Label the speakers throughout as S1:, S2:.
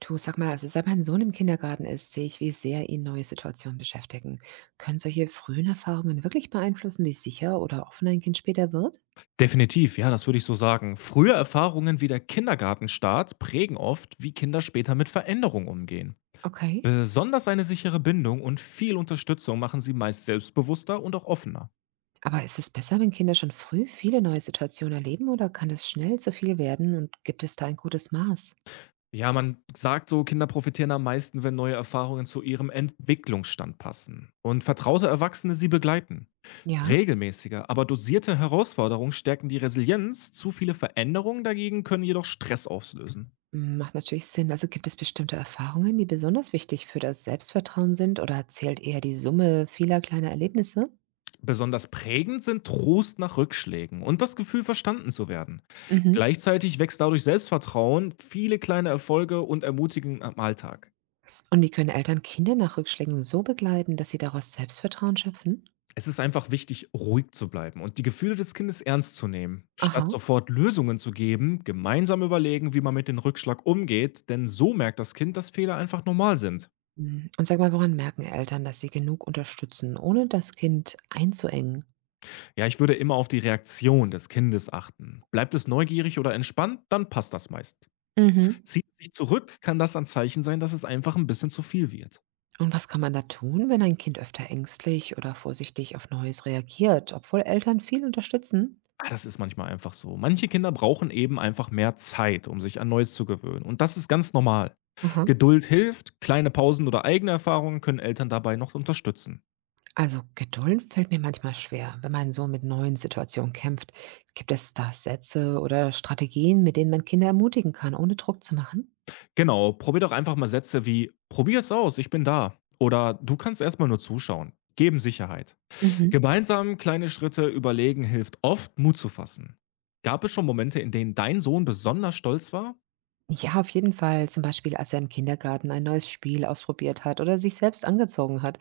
S1: Du, sag mal, also seit mein Sohn im Kindergarten ist, sehe ich, wie sehr ihn neue Situationen beschäftigen. Können solche frühen Erfahrungen wirklich beeinflussen, wie sicher oder offen ein Kind später wird?
S2: Definitiv, ja, das würde ich so sagen. Frühe Erfahrungen wie der Kindergartenstart prägen oft, wie Kinder später mit Veränderungen umgehen.
S1: Okay.
S2: Besonders eine sichere Bindung und viel Unterstützung machen sie meist selbstbewusster und auch offener.
S1: Aber ist es besser, wenn Kinder schon früh viele neue Situationen erleben, oder kann es schnell zu viel werden, und gibt es da ein gutes Maß?
S2: Ja, man sagt so, Kinder profitieren am meisten, wenn neue Erfahrungen zu ihrem Entwicklungsstand passen und vertraute Erwachsene sie begleiten.
S1: Ja,
S2: Regelmäßige, aber dosierte Herausforderungen stärken die Resilienz, zu viele Veränderungen dagegen können jedoch Stress auslösen.
S1: macht natürlich Sinn. Also gibt es bestimmte Erfahrungen, die besonders wichtig für das Selbstvertrauen sind, oder zählt eher die Summe vieler kleiner Erlebnisse?
S2: Besonders prägend sind Trost nach Rückschlägen und das Gefühl, verstanden zu werden.
S1: Mhm.
S2: Gleichzeitig wächst dadurch Selbstvertrauen, viele kleine Erfolge und Ermutigen am Alltag.
S1: Und wie können Eltern Kinder nach Rückschlägen so begleiten, dass sie daraus Selbstvertrauen schöpfen?
S2: Es ist einfach wichtig, ruhig zu bleiben und die Gefühle des Kindes ernst zu nehmen. Statt
S1: Aha.
S2: sofort Lösungen zu geben, gemeinsam überlegen, wie man mit dem Rückschlag umgeht, denn so merkt das Kind, dass Fehler einfach normal sind.
S1: Mhm. Und sag mal, woran merken Eltern, dass sie genug unterstützen, ohne das Kind einzuengen?
S2: Ja, ich würde immer auf die Reaktion des Kindes achten. Bleibt es neugierig oder entspannt, dann passt das meist.
S1: Mhm.
S2: Zieht es sich zurück, kann das ein Zeichen sein, dass es einfach ein bisschen zu viel wird.
S1: Und was kann man da tun, wenn ein Kind öfter ängstlich oder vorsichtig auf Neues reagiert, obwohl Eltern viel unterstützen?
S2: Das ist manchmal einfach so. Manche Kinder brauchen eben einfach mehr Zeit, um sich an Neues zu gewöhnen, und das ist ganz normal.
S1: Aha.
S2: Geduld hilft, kleine Pausen oder eigene Erfahrungen können Eltern dabei noch unterstützen.
S1: Also Geduld fällt mir manchmal schwer, wenn mein Sohn mit neuen Situationen kämpft. Gibt es da Sätze oder Strategien, mit denen man Kinder ermutigen kann, ohne Druck zu machen?
S2: Genau, probier doch einfach mal Sätze wie: „Probier's aus, ich bin da“ oder „Du kannst erst mal nur zuschauen“, geben Sicherheit.
S1: Mhm.
S2: Gemeinsam kleine Schritte überlegen hilft oft, Mut zu fassen. Gab es schon Momente, in denen dein Sohn besonders stolz war?
S1: Ja, auf jeden Fall. Zum Beispiel, als er im Kindergarten ein neues Spiel ausprobiert hat oder sich selbst angezogen hat.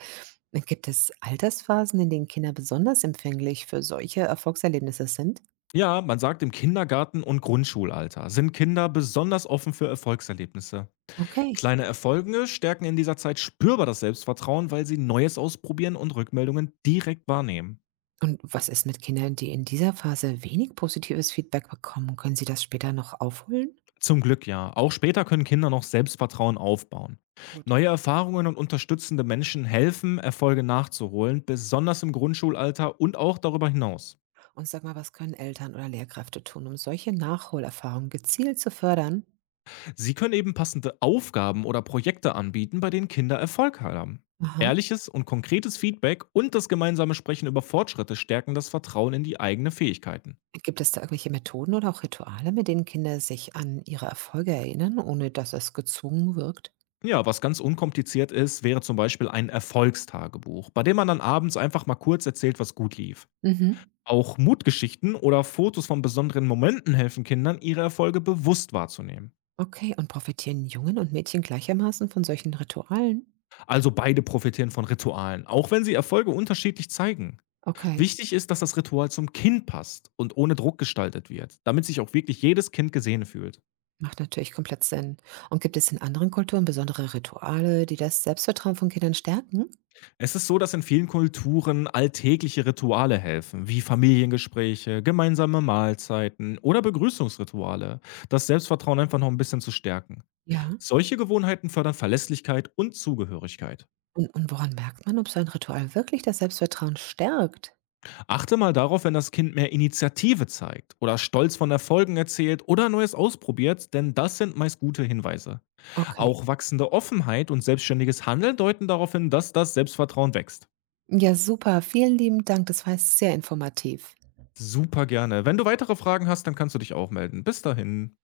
S1: Gibt es Altersphasen, in denen Kinder besonders empfänglich für solche Erfolgserlebnisse sind?
S2: Ja, man sagt im Kindergarten und Grundschulalter sind Kinder besonders offen für Erfolgserlebnisse.
S1: Okay.
S2: Kleine Erfolge stärken in dieser Zeit spürbar das Selbstvertrauen, weil sie Neues ausprobieren und Rückmeldungen direkt wahrnehmen.
S1: Und was ist mit Kindern, die in dieser Phase wenig positives Feedback bekommen? Können sie das später noch aufholen?
S2: Zum Glück ja. Auch später können Kinder noch Selbstvertrauen aufbauen.
S1: Gut.
S2: Neue Erfahrungen und unterstützende Menschen helfen, Erfolge nachzuholen, besonders im Grundschulalter und auch darüber hinaus.
S1: Und sag mal, was können Eltern oder Lehrkräfte tun, um solche Nachholerfahrungen gezielt zu fördern?
S2: Sie können eben passende Aufgaben oder Projekte anbieten, bei denen Kinder Erfolg haben.
S1: Aha.
S2: Ehrliches und konkretes Feedback und das gemeinsame Sprechen über Fortschritte stärken das Vertrauen in die eigenen Fähigkeiten.
S1: Gibt es da irgendwelche Methoden oder auch Rituale, mit denen Kinder sich an ihre Erfolge erinnern, ohne dass es gezwungen wirkt?
S2: Ja, was ganz unkompliziert ist, wäre zum Beispiel ein Erfolgstagebuch, bei dem man dann abends einfach mal kurz erzählt, was gut lief.
S1: Mhm.
S2: Auch Mutgeschichten oder Fotos von besonderen Momenten helfen Kindern, ihre Erfolge bewusst wahrzunehmen.
S1: Okay, und profitieren Jungen und Mädchen gleichermaßen von solchen Ritualen?
S2: Also beide profitieren von Ritualen, auch wenn sie Erfolge unterschiedlich zeigen.
S1: Okay.
S2: Wichtig ist, dass das Ritual zum Kind passt und ohne Druck gestaltet wird, damit sich auch wirklich jedes Kind gesehen fühlt.
S1: Macht natürlich komplett Sinn. Und gibt es in anderen Kulturen besondere Rituale, die das Selbstvertrauen von Kindern stärken?
S2: Es ist so, dass in vielen Kulturen alltägliche Rituale helfen, wie Familiengespräche, gemeinsame Mahlzeiten oder Begrüßungsrituale, das Selbstvertrauen einfach noch ein bisschen zu stärken.
S1: Ja.
S2: Solche Gewohnheiten fördern Verlässlichkeit und Zugehörigkeit.
S1: Und woran merkt man, ob so ein Ritual wirklich das Selbstvertrauen stärkt?
S2: Achte mal darauf, wenn das Kind mehr Initiative zeigt oder stolz von Erfolgen erzählt oder Neues ausprobiert, denn das sind meist gute Hinweise.
S1: Okay.
S2: Auch wachsende Offenheit und selbstständiges Handeln deuten darauf hin, dass das Selbstvertrauen wächst.
S1: Ja, super. Vielen lieben Dank. Das war sehr informativ.
S2: Super gerne. Wenn du weitere Fragen hast, dann kannst du dich auch melden. Bis dahin.